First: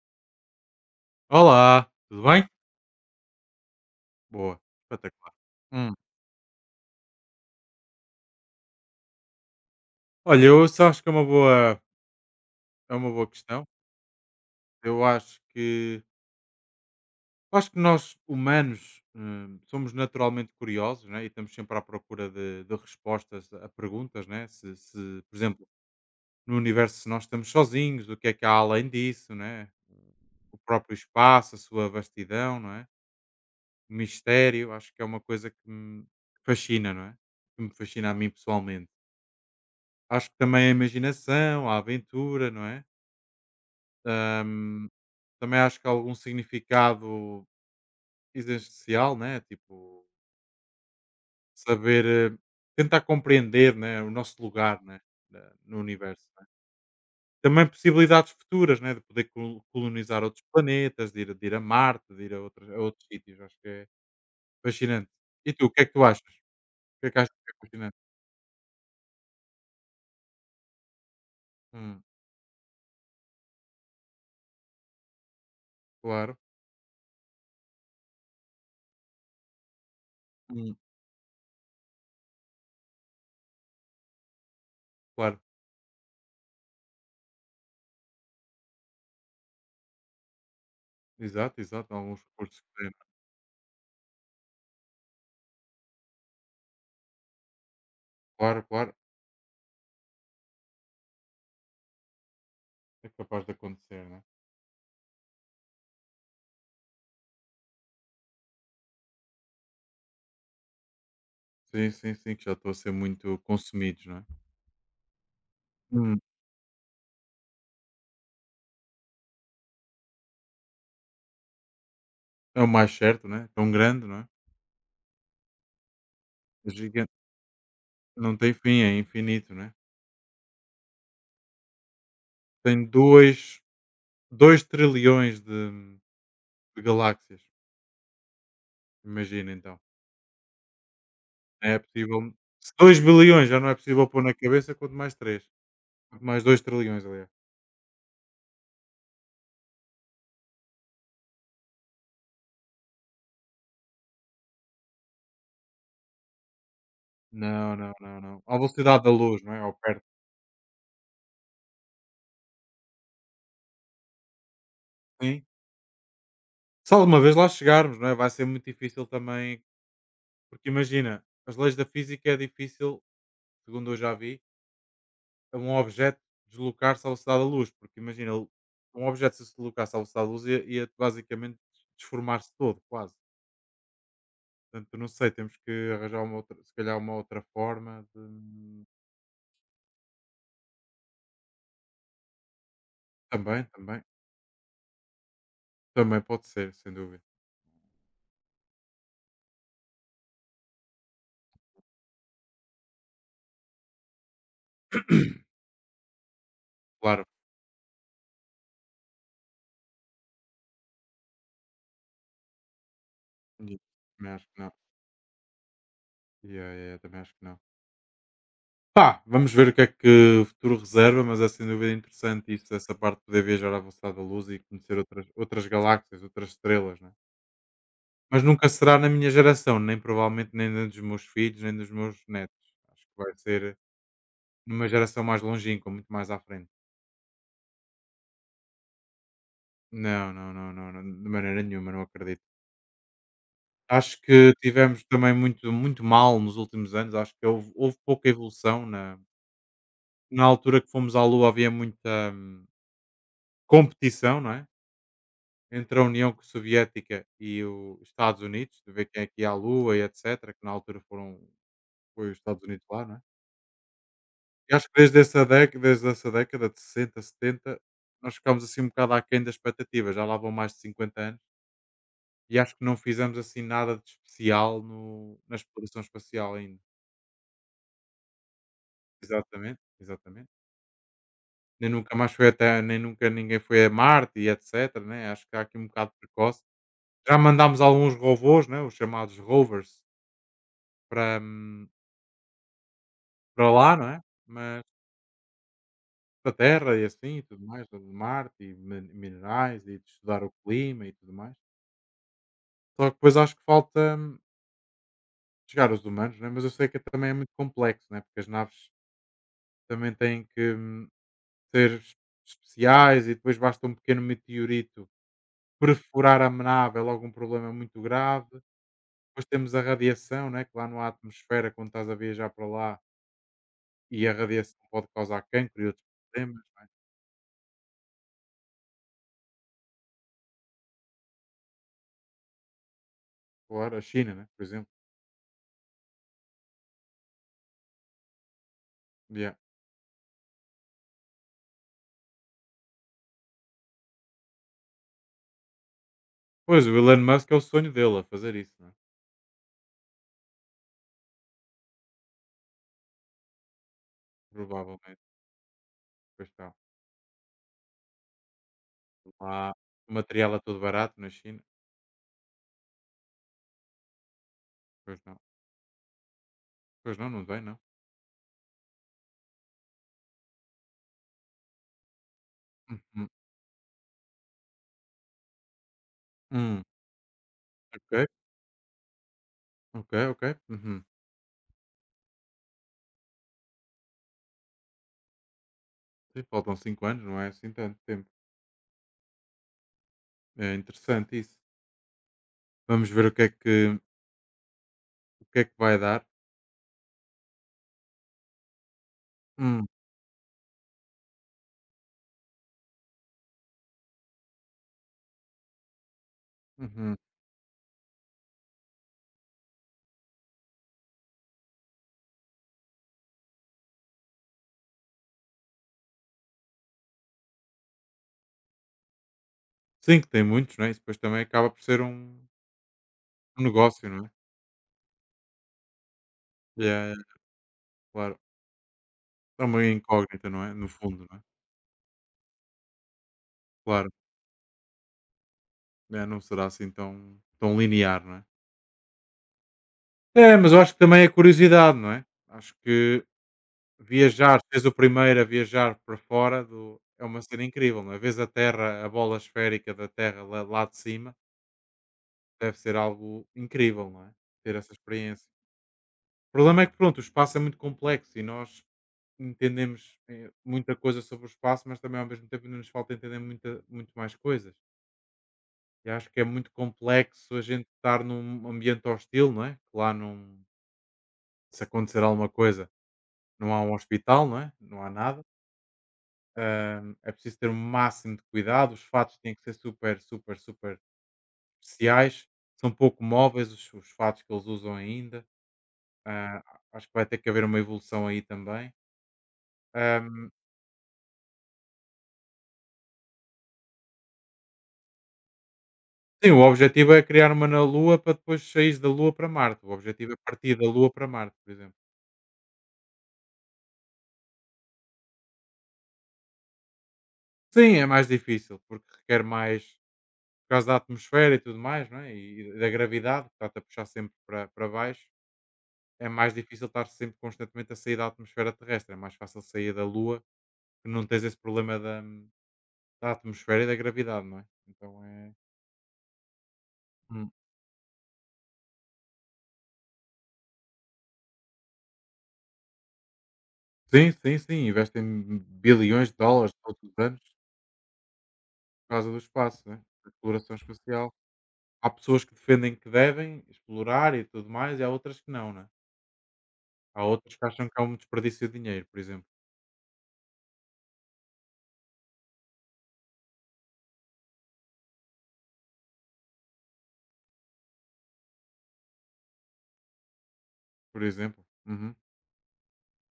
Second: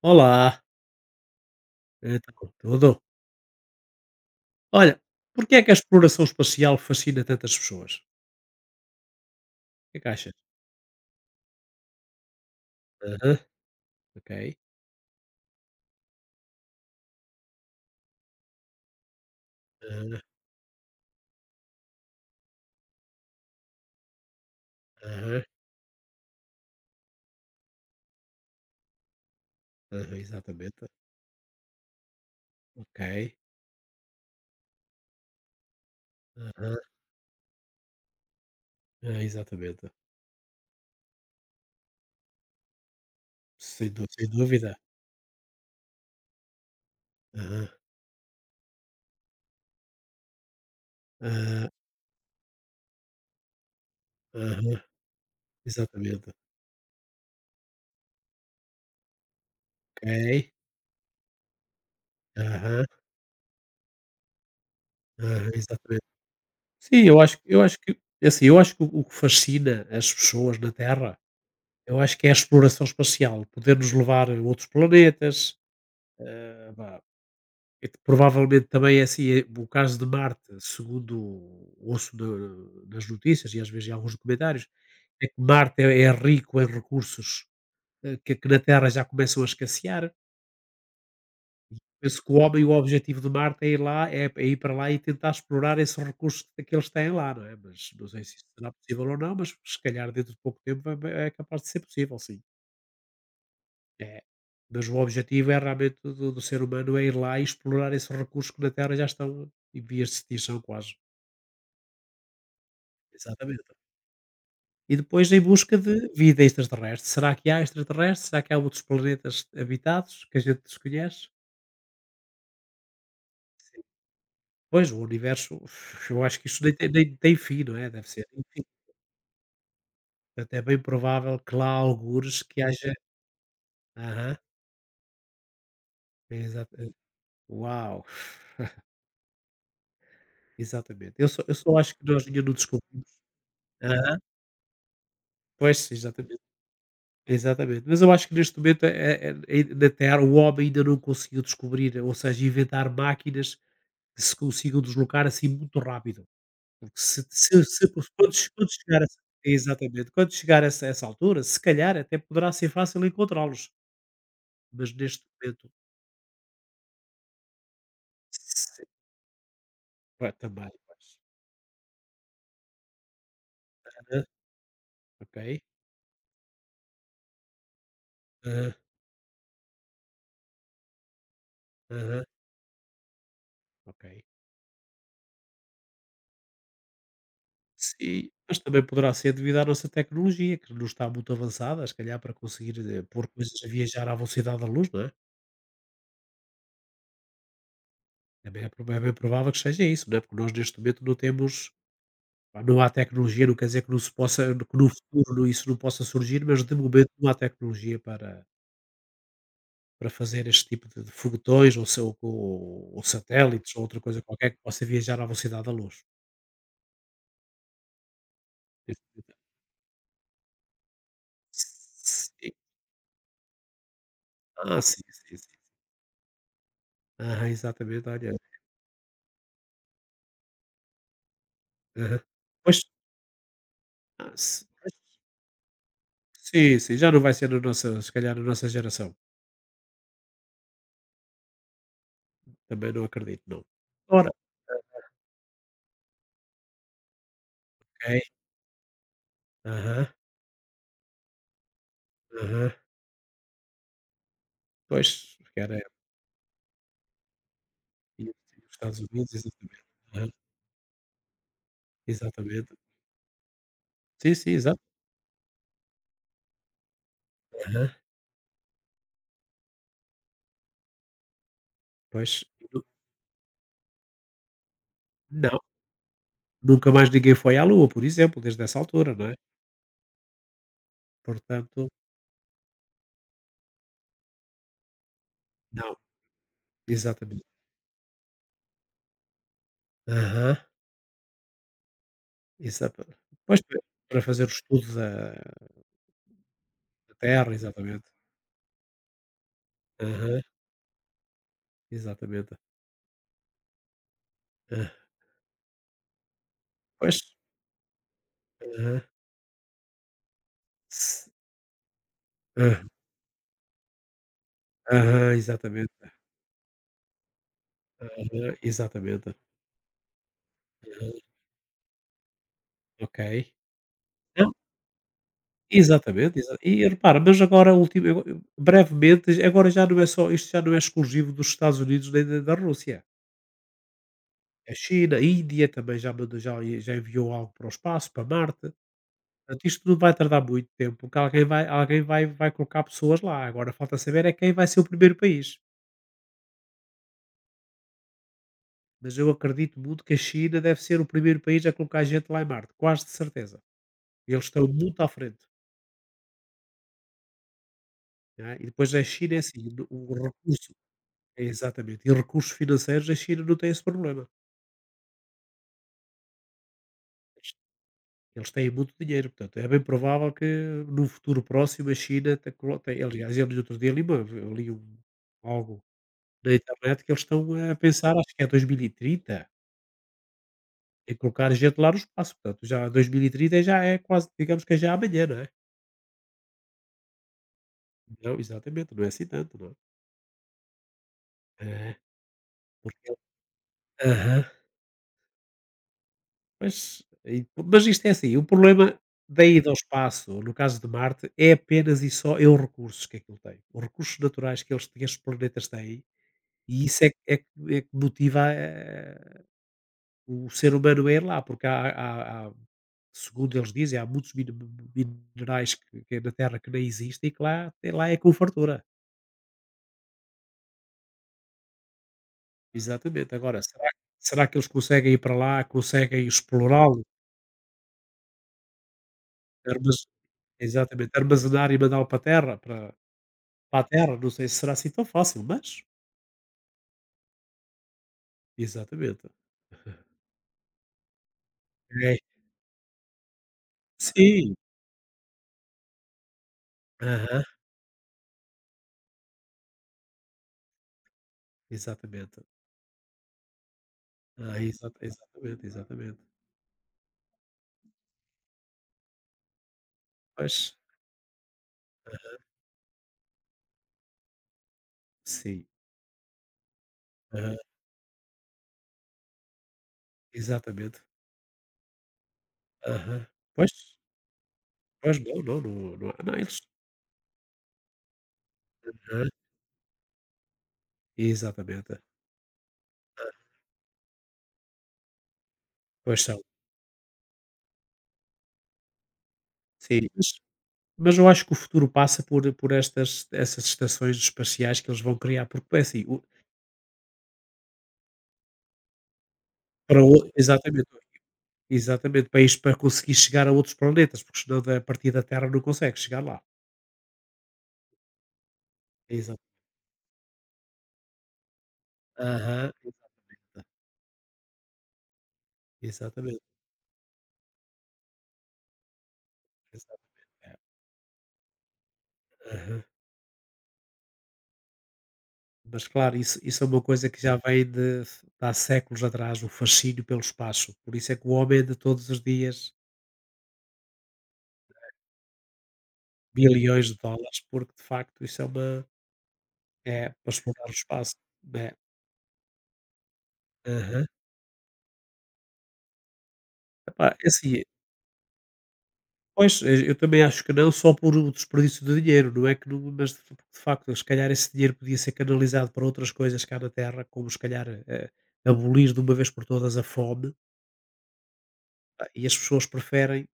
Olá, Olá, tudo bem? então, tudo? Boa, Olha, espetacular. porque é que a Hum. exploração espacial fascina tantas pessoas? O que é que achas? Olha, eu isso acho que é é uma boa Aham, questão. ok. Eu acho que nós humanos somos Aham, naturalmente curiosos, né? E estamos sempre à procura de respostas a perguntas, né? Se, por aham, exemplo, no universo, se nós estamos sozinhos, o que é que há além disso, né? aham, O exatamente. próprio espaço, a sua vastidão, não é? Ok. O mistério, acho que é uma coisa que me Aham, fascina, não é? Que me fascina a mim pessoalmente. ah, exatamente. Acho que também a imaginação, a aventura, não é? Sem dúvida. Ahm, também acho que há algum significado Aham, existencial, né? Tipo, ah, saber, eh, tentar compreender, né? O nosso aham, lugar, né? No universo, exatamente. né? Também possibilidades futuras, né? De poder colonizar outros Ok. planetas, de ir a Marte, de ir a Aham, outros sítios. Acho que é fascinante. aham, E tu, o que é que exatamente. tu achas? O Sim, que é que eu achas acho, que é eu acho fascinante? que é assim, eu acho que o que fascina as pessoas na Terra, eu Hum, acho que é a exploração espacial, poder nos levar a outros planetas. claro, Pá, é que provavelmente também é assim, o caso de Marte, hum, segundo ouço na nas notícias e às vezes em alguns documentários, é que claro. Marte é rico em recursos, que na Terra já começam a escassear. Exato, exato. Alguns Penso que o recursos homem o que tem. objetivo de Marte é ir lá é ir para lá e tentar explorar esses recursos que eles têm lá, não é? Mas não sei se isso Claro, será claro. possível ou não, mas se calhar dentro de pouco tempo vai é capaz de ser possível, sim. É capaz de acontecer, É. né? Mas o objetivo é realmente do ser humano é ir lá e explorar esses recursos que na Terra já estão em vias de extinção, quase. Sim, sim, sim, que já estão a ser muito Exatamente. consumidos, não é? E depois em busca de Hum. vida extraterrestre. Será que há extraterrestres? Será que há outros planetas habitados que a gente desconhece? É o mais certo, não é? Tão grande, não é? Pois, o universo, uf, eu acho que isso É nem tem, gigante, nem tem fim, não é? Deve ser. não tem Enfim, fim, é infinito, não é? portanto, é bem provável que lá há algures que Tem haja. dois Aham, dois trilhões de exato. de galáxias, Uau, imagina então. exatamente. Eu só, eu É só acho que possível, nós ainda não se 2 descobrimos. bilhões já não é possível Aham. pôr na cabeça, quanto mais três, Pois, quanto exatamente. mais 2 trilhões, aliás. Exatamente. Mas eu acho que neste momento na Terra o homem ainda não conseguiu descobrir, ou seja, inventar máquinas que se consigam deslocar, assim, muito rápido, porque se se Não, se não, não, não. À quando chegar velocidade da essa luz, não é? Ao perto, exatamente, quando chegar a essa altura, se calhar até poderá ser fácil encontrá-los, mas neste sim. momento Se alguma vez lá chegarmos, não é? Vai ser muito se difícil também, vai porque também, pois. imagina, as leis da física é difícil, segundo eu já Aham, vi ok. a um objeto deslocar-se à velocidade da luz, porque imagina, Aham, um objeto, se deslocasse à velocidade da luz, ia basicamente aham, desformar-se todo, quase. ok. Portanto, não sei, temos que arranjar uma outra, se calhar uma outra forma Sim, mas também de... poderá ser devido à nossa tecnologia, que não está muito avançada, se calhar para conseguir, pôr coisas Também, a também. viajar à velocidade da luz, não é? Também pode ser, sem dúvida. Também é proba é bem provável que seja isso, não é, porque nós neste momento não temos. Pá, não há tecnologia, não quer dizer que não se possa, que no futuro isso não possa surgir, mas de momento Claro. não há tecnologia para fazer este tipo de foguetões ou se ou ou satélites Yeah. ou outra coisa Também acho qualquer que que não. possa viajar à velocidade da luz. Yeah, yeah, yeah, também acho que não. Pá, vamos ver o que é que o futuro reserva, mas é sem dúvida Sim. interessante isso, essa parte de poder viajar à velocidade da luz e Ah, conhecer sim, outras, sim, sim. outras galáxias, outras estrelas, né? Aham, exatamente, olha. Mas nunca será na minha geração, nem provavelmente nem na dos meus filhos, nem dos meus Aham. netos. Pois, Acho que vai ser ah, se numa pois, geração mais longínqua, muito mais à frente. sim, sim, já não vai ser na nossa se calhar na nossa geração, Não, não, não, não, não, de maneira nenhuma, não acredito. também não acredito, não. Acho Ora, que tivemos também muito, muito mal nos últimos anos, acho que houve pouca ok. evolução. Aham, Na altura que fomos à Lua havia muita aham. competição, não é? Pois, porque era Entre a União Soviética e os e Estados os Unidos, de Estados ver quem é Unidos, que ia à exatamente. Lua e etc., que na altura foram, foi os Estados Exatamente. Unidos lá, não é? Sim, sim, E exato. acho que desde essa década, de 60, 70, Aham. nós ficámos assim um bocado aquém das expectativas, já lá vão mais de 50 anos, Pois, e acho nu que não fizemos assim nada de especial no, na não, exploração espacial ainda. nunca mais ninguém foi à Lua, por exemplo, desde essa altura, não é? Exatamente, exatamente. Portanto, Nem nunca mais foi até, nem nunca ninguém foi a Marte e etc, né? Acho que há aqui um não, bocado precoce. Já exatamente. mandámos alguns robôs, né? Os chamados rovers, Aham. para, hum, Exata pois, para para lá, não é? Fazer o Mas estudo para a Terra e da assim e Terra, tudo mais, para exatamente. Marte e minerais e de Aham, estudar o clima e tudo mais. exatamente. Só que depois acho que falta Hã. chegar aos humanos, né? Mas eu sei que Pois. também é muito complexo, né? Porque as naves Aham. também têm que se ser es- aham, especiais, e depois basta um pequeno meteorito aham, exatamente. perfurar a nave, é logo um problema muito grave. Aham, exatamente. Depois temos a radiação, né? Que lá não há Aham. atmosfera quando estás a viajar para lá, Ok. e a radiação pode causar cancro e outros Exatamente, exa problemas. e Né? repara, mas agora ultima eu brevemente, agora já não é só isto, já não é exclusivo dos Estados Unidos nem da Rússia. Claro, a China, né? Por A exemplo. China, a Índia também já mandou já já enviou algo para o espaço, para Marte. Yeah. Portanto, isto não vai tardar muito tempo, porque alguém vai colocar pessoas lá. Agora falta saber é quem vai ser o primeiro país. Pois, o Elon Musk é o sonho dele a fazer isso, né? Mas eu acredito muito que a China deve ser o primeiro país a colocar gente lá em Marte, quase de certeza. Eles estão muito à Provavelmente. frente, Pois está. não é. E depois a China é assim, Lá o o material é recurso. todo barato na China. Exatamente. E recursos financeiros, a China não tem esse problema. Pois não. Pois não, não Pois. dói não. Eles têm muito dinheiro, portanto, é bem provável que no futuro próximo a China tem, Uhum. aliás, eu no outro dia li, uma, eu li um, algo na Hum, internet, que eles estão a pensar, ok, acho que é 2030 ok, ok. Uhum. em colocar gente lá no espaço, portanto, já 2030 já é quase, digamos que é já amanhã, não é? Sim, faltam 5 anos, não é assim tanto tempo. Não, exatamente, não é assim tanto, não é? É interessante isso. É, porque, Vamos ver o que é que, o que, é que vai dar. mas, e isto é assim, o problema da ida ao Hum, espaço, no caso de Marte, é apenas e só os recursos que aquilo tem. Os recursos naturais que estes planetas têm, e isso é que uhum. é que é que motiva, o ser humano a ir lá, porque há, segundo eles dizem, há muitos minerais que é na Terra que nem existem e que lá é com fartura. Sim, que tem muitos, não é? Isso depois também acaba por ser um, Exatamente. Agora, um será negócio, não é? será que eles conseguem ir para lá, conseguem explorá-lo, Yeah, yeah, claro. É uma armaz incógnita, não é? No exatamente, fundo, não é? armazenar e mandá-lo para a Terra para... Para a Claro, Terra, não sei se será assim tão fácil, mas né, não será assim tão, tão linear, não é? exatamente. É, mas eu acho que também é curiosidade, não É, é? Acho que sim. viajar, seres o primeiro a viajar para fora, do é uma Aham, cena incrível, não é? Vês a Terra, a bola esférica da Terra, lá, lá de cima, exatamente. deve ser algo incrível, não é? Ah, Ter essa experiência. exatamente, exatamente. O problema é que, pronto, o espaço é muito complexo e nós entendemos Pois. muita coisa sobre o espaço, mas também ao Aham, mesmo tempo ainda nos falta entender muita, muito mais coisas. sim. E acho que é muito Aham, complexo a gente estar num ambiente hostil, não é? Que lá não, exatamente. se acontecer alguma coisa, Aham. Pois, não há um hospital, não é? Não há pois não, nada. não, não, não, não, eles... É preciso ter o máximo de cuidado. Os Aham, fatos têm que ser super, super, super exatamente. especiais. São pouco Ah. móveis os fatos que eles usam ainda. Pois são. Ah, acho que vai ter que haver uma evolução aí também. Sim, mas Hum, mas eu acho que o futuro passa por estas essas estações espaciais que eles vão criar, porque é assim, o... sim, o objetivo é criar uma na Lua para depois sair da Lua para Marte. O para o objetivo é partir da Exatamente. Lua para Marte, por exemplo. Exatamente, para ires, para conseguir chegar a outros planetas, porque senão da a partir da Terra não consegue chegar lá. Sim, é mais difícil, porque Exato. requer mais, por causa da atmosfera e tudo mais, não é? Aham, E da gravidade, que está-te a puxar sempre para, para baixo. É exatamente, mais difícil estar sempre constantemente a sair da atmosfera terrestre. É mais fácil sair da exatamente. Lua, É, que não tens esse problema da, aham. da atmosfera e da gravidade, não é? Então é. Mas claro, isso é uma coisa que já Hum. vem de há séculos atrás, o fascínio pelo espaço. Por isso é que o homem anda todos os dias Sim, sim, sim. Investem bilhões de dólares bilhões de todos os dólares, anos porque de facto isso é uma por causa do espaço, né? é Da para explorar o exploração espaço, espacial. né. Há pessoas que defendem que devem Aham. explorar e tudo mais, e há outras que não, né? Epá, Há é outras assim. que acham que é um desperdício de dinheiro, por exemplo. Pois, eu também acho que não, só por o desperdício de dinheiro, não é que não, mas de facto, se calhar esse dinheiro podia ser canalizado para outras coisas cá na terra, como se calhar, abolir de uma vez por todas a fome, Por exemplo. pá, Uhum. e as pessoas preferem,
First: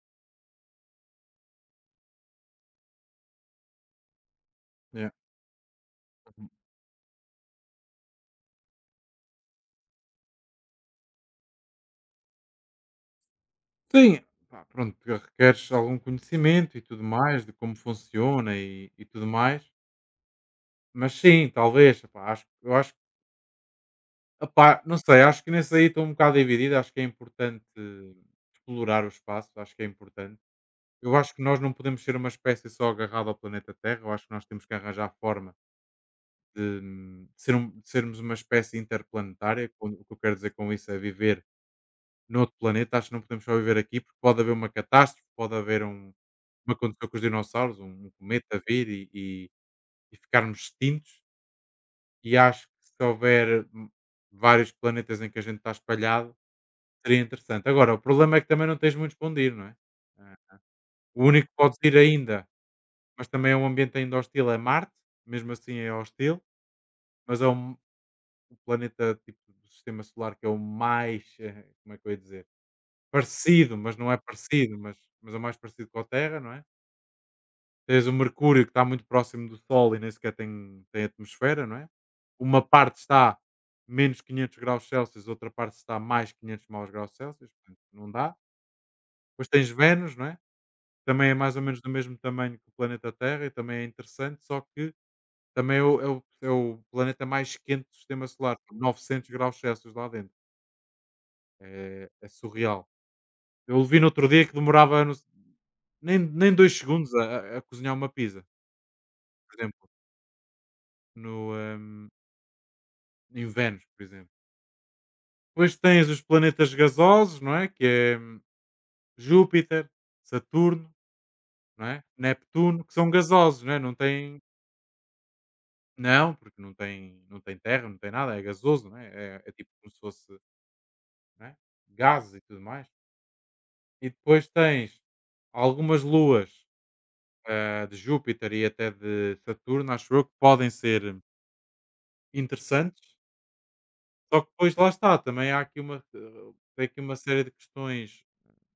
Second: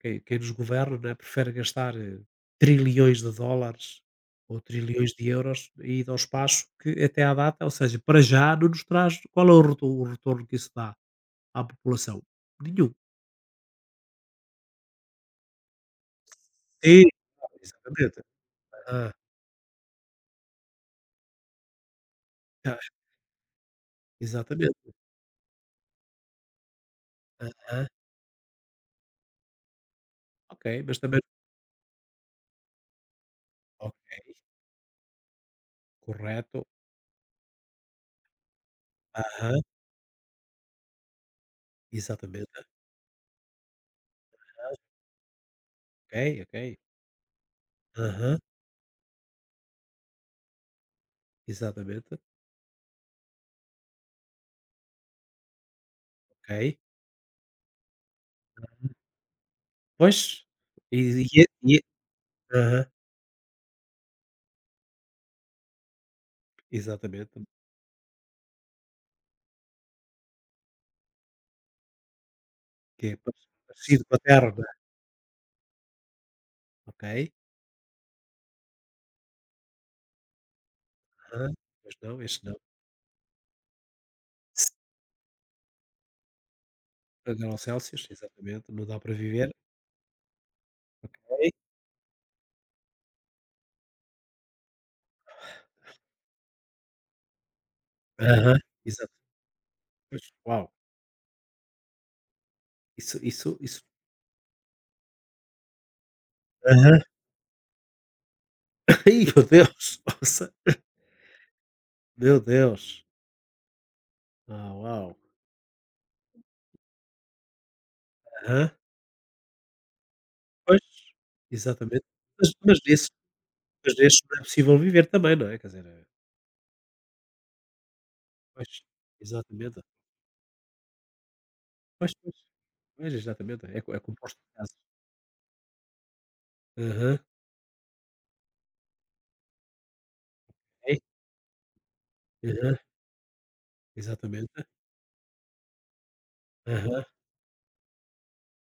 quem nos governa, não é, prefere gastar, trilhões de dólares ou Yeah. trilhões de euros e ir ao Uhum. espaço, que até à data, ou seja, para já não nos traz... Qual é o retorno que isso dá à população? Nenhum. Sim, pá, pronto, porque requeres algum conhecimento e tudo Sim, mais, de como exatamente. funciona e Aham. tudo mais. Mas sim, talvez, pá, acho, eu Ah, acho. Epá, exatamente. não sei, acho que nesse aí estou um bocado dividido, acho que é Ah, importante ah. explorar o espaço, acho que é importante. Ok, mas Eu também. acho que nós não podemos ser uma espécie só agarrada ao planeta Terra, Ok, eu acho que nós temos que arranjar forma de, correto. De sermos uma espécie Aham, interplanetária, o que eu quero dizer com isso é viver noutro exatamente. planeta, acho que não podemos só viver aqui, porque pode haver uma catástrofe, pode haver Ok, como ok. aconteceu com os dinossauros, um Aham, cometa vir e ficarmos extintos, exatamente. e acho que se houver vários planetas em que a gente está espalhado, Ok. seria interessante. Agora, o problema é que também não tens muito para onde ir, não é? Ah, Pois, e o e único que podes e, ir ainda, aham, mas também é um ambiente ainda hostil, é Marte, mesmo assim é hostil, exatamente, mas é um, o planeta tipo do sistema solar que é o mais, como é que eu ia dizer? que é Parecido, mas parecido não com é a Terra, não é? parecido, mas é o mais parecido com a Terra, não é? Ok. Tens o Mercúrio, que está muito próximo do Sol e nem sequer tem, tem Aham. atmosfera, não é? Mas não, este não. Uma parte está menos 500 graus Celsius, outra parte está mais 500 maus graus setenta Celsius, graus portanto Celsius, não dá. exatamente, não dá para Depois viver. tens Vênus, não é? Também é Ok. mais ou menos do mesmo tamanho que o planeta Terra e também é interessante, só que também é o planeta mais quente do sistema solar, Aham, com exato. 900 graus Celsius lá Pois, dentro. uau, É surreal. isso, Eu vi no outro dia que demorava nem dois aham. segundos a, a cozinhar uma pizza, Ai, meu por exemplo, Deus, nossa, no, meu Deus. em Vênus, por exemplo. Ah, uau. Depois tens os planetas gasosos, não é? Que é Aham. Júpiter, Pois, Saturno, não é? exatamente. Mas Neptuno, que desses são gasosos, não é? Não mas desses não têm. é possível viver também, não é? Quer dizer, Não, porque não tem, terra, não tem nada, é pois, gasoso, né é? É tipo exatamente. como se fosse, né. Pois, Gases pois. e tudo mais. Pois, exatamente, é co é E composto depois de gases. tens algumas luas, Aham, ah, de Júpiter e até de Saturno, acho eu, que podem ok. ser Aham, interessantes, só que exatamente. depois lá está, também há aqui uma tem aqui Aham, uma série de questões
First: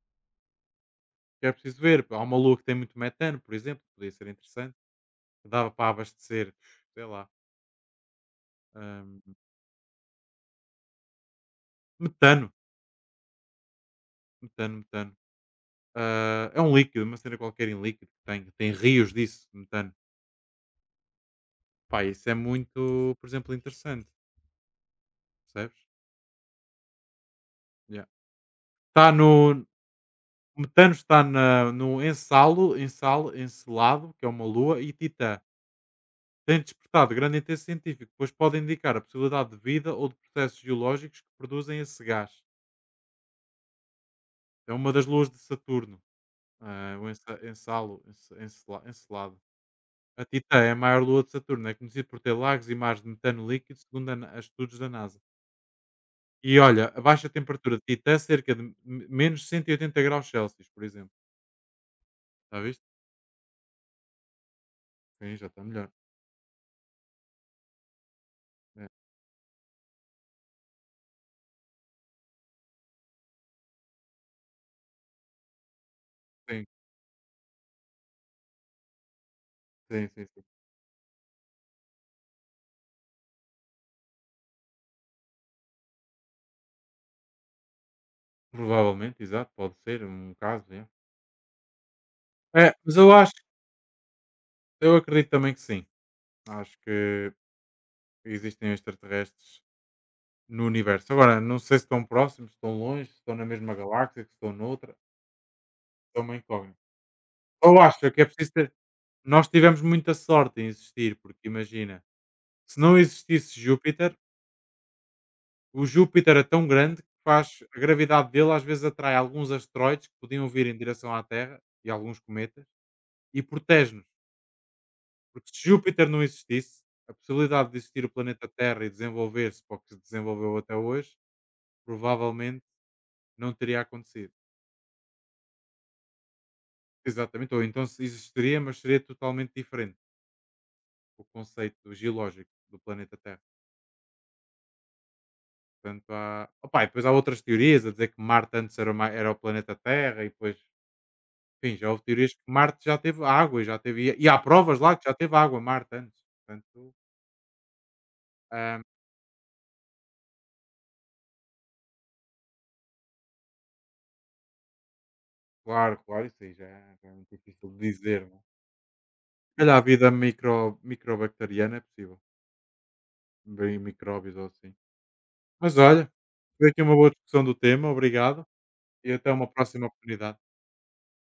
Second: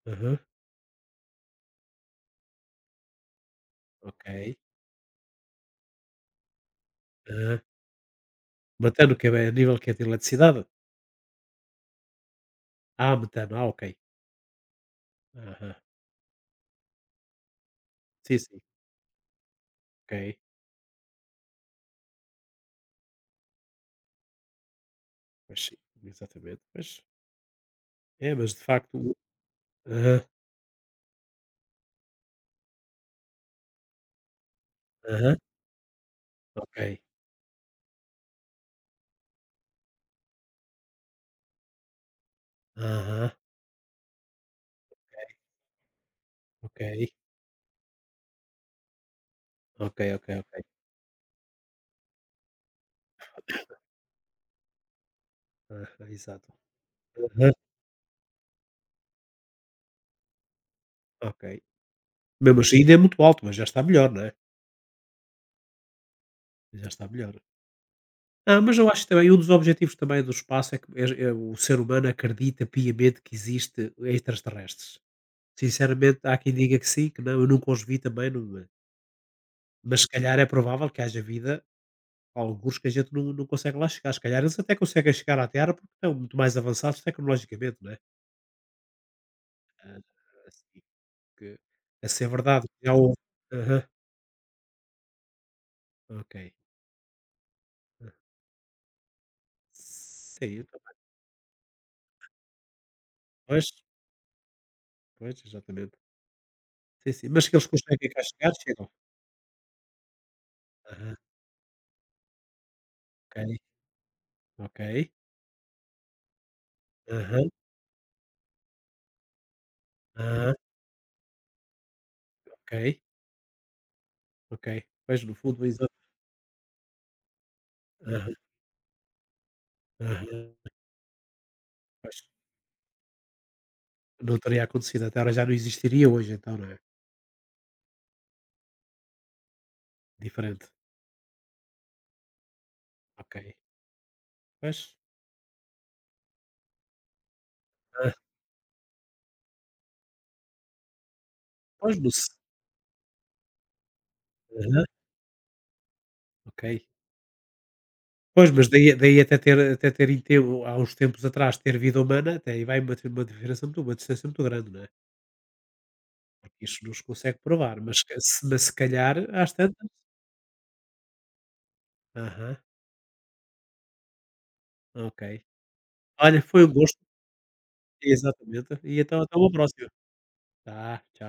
aham, que é preciso ver. Há uma lua que tem muito metano, por exemplo, que podia ser ok. interessante, que dava para abastecer, sei lá, Aham. Metano, hum, que é a nível, que é de eletricidade? metano, Ah, metano, ah, ok. metano, metano. Aham. Ah, é um líquido, uma cena qualquer em líquido que Sim, tem, sim, tem rios disso, de metano. ok. Pá, isso é muito, por exemplo, interessante, Pois, sim, percebes? exatamente. Pois, Yeah. é, mas de facto Está o no. aham, O metano está na, no Ensalo, Ensalo, Encelado, que é uma lua, e aham, Titã. Tem ok. despertado grande interesse científico, pois pode indicar a possibilidade de vida ou de processos geológicos que produzem esse gás. Aham, É uma das luas de Saturno, ok. ah, o Ensa- Ensalo, Ence- Encela- Encelado. Ok, ok, A Titã ok. é a maior lua de Saturno, é conhecida por ter lagos e mares de metano líquido, segundo a estudos da NASA. Aham, exato. E olha, a baixa temperatura de Titã, cerca de me menos 180 graus Celsius, por exemplo. Ok. Já Mesmo assim ainda viste? é muito alto, mas já está melhor, não é? Sim, já está melhor. Já está melhor. Ah, mas É. eu acho também, um dos objetivos também do espaço é que é o ser humano acredita piamente que existe extraterrestres. Sinceramente, há quem Sim, diga que sim, que não, eu nunca os vi também, não, é? Mas se sim, sim, calhar sim. é provável que haja vida, alguns que a gente não consegue lá chegar. Se calhar eles até conseguem chegar à Terra, porque estão muito mais avançados tecnologicamente, não é? Provavelmente, exato, pode Ah, ser um caso, assim, é. que, a ser verdade, É, já mas houve. Aham, eu acredito também que sim. ok. Acho que Ah. existem extraterrestres Sim, no eu também. universo. Agora, não sei se estão próximos, se estão longe, se estão na Pois, mesma galáxia, se estão noutra, pois, exatamente. é uma incógnita. Sim, sim, mas que eles Eu acho conseguem é cá que é chegar, preciso ter, chegam? nós tivemos muita sorte em Aham, existir, porque imagina, se não ok, existisse Júpiter. ok. O Júpiter é tão grande que Aham, faz a gravidade dele às vezes atrai alguns asteroides que podiam aham, vir em direção à Terra e alguns cometas, ok, e protege-nos, ok. Pois, no porque fundo, se exato. Júpiter não existisse, a possibilidade de existir o Aham, planeta Terra e desenvolver-se para o que se desenvolveu aham. até hoje, Pois, provavelmente não teria acontecido. não teria acontecido até agora, já não existiria hoje então, não é? Exatamente, ou então se existiria, mas seria totalmente diferente Diferente, o conceito geológico do planeta ok. Terra. Pois, Portanto, há... Opa, e depois há outras teorias a dizer hã, que Marte antes era, era o planeta Terra e depois. Sim, já pois houve não. se teorias que Marte já teve água e já teve. E há provas Aham, lá que já teve água, Marte, antes. ok. Portanto, Pois, mas ahm, daí até ter em tempo há uns tempos atrás, ter vida humana, até aí vai uma distância muito grande, não é? claro, claro, isso aí Porque isso não se já é muito consegue difícil de provar, mas dizer, não é? se calhar às Se calhar a tantas, vida microbacteriana é possível. aham, Bem, micróbios ou assim. ok. Mas olha, Olha, foi foi um aqui uma gosto. boa discussão do tema, obrigado. Exatamente. E E então até até uma uma próxima próxima. oportunidade. Tá, tchau.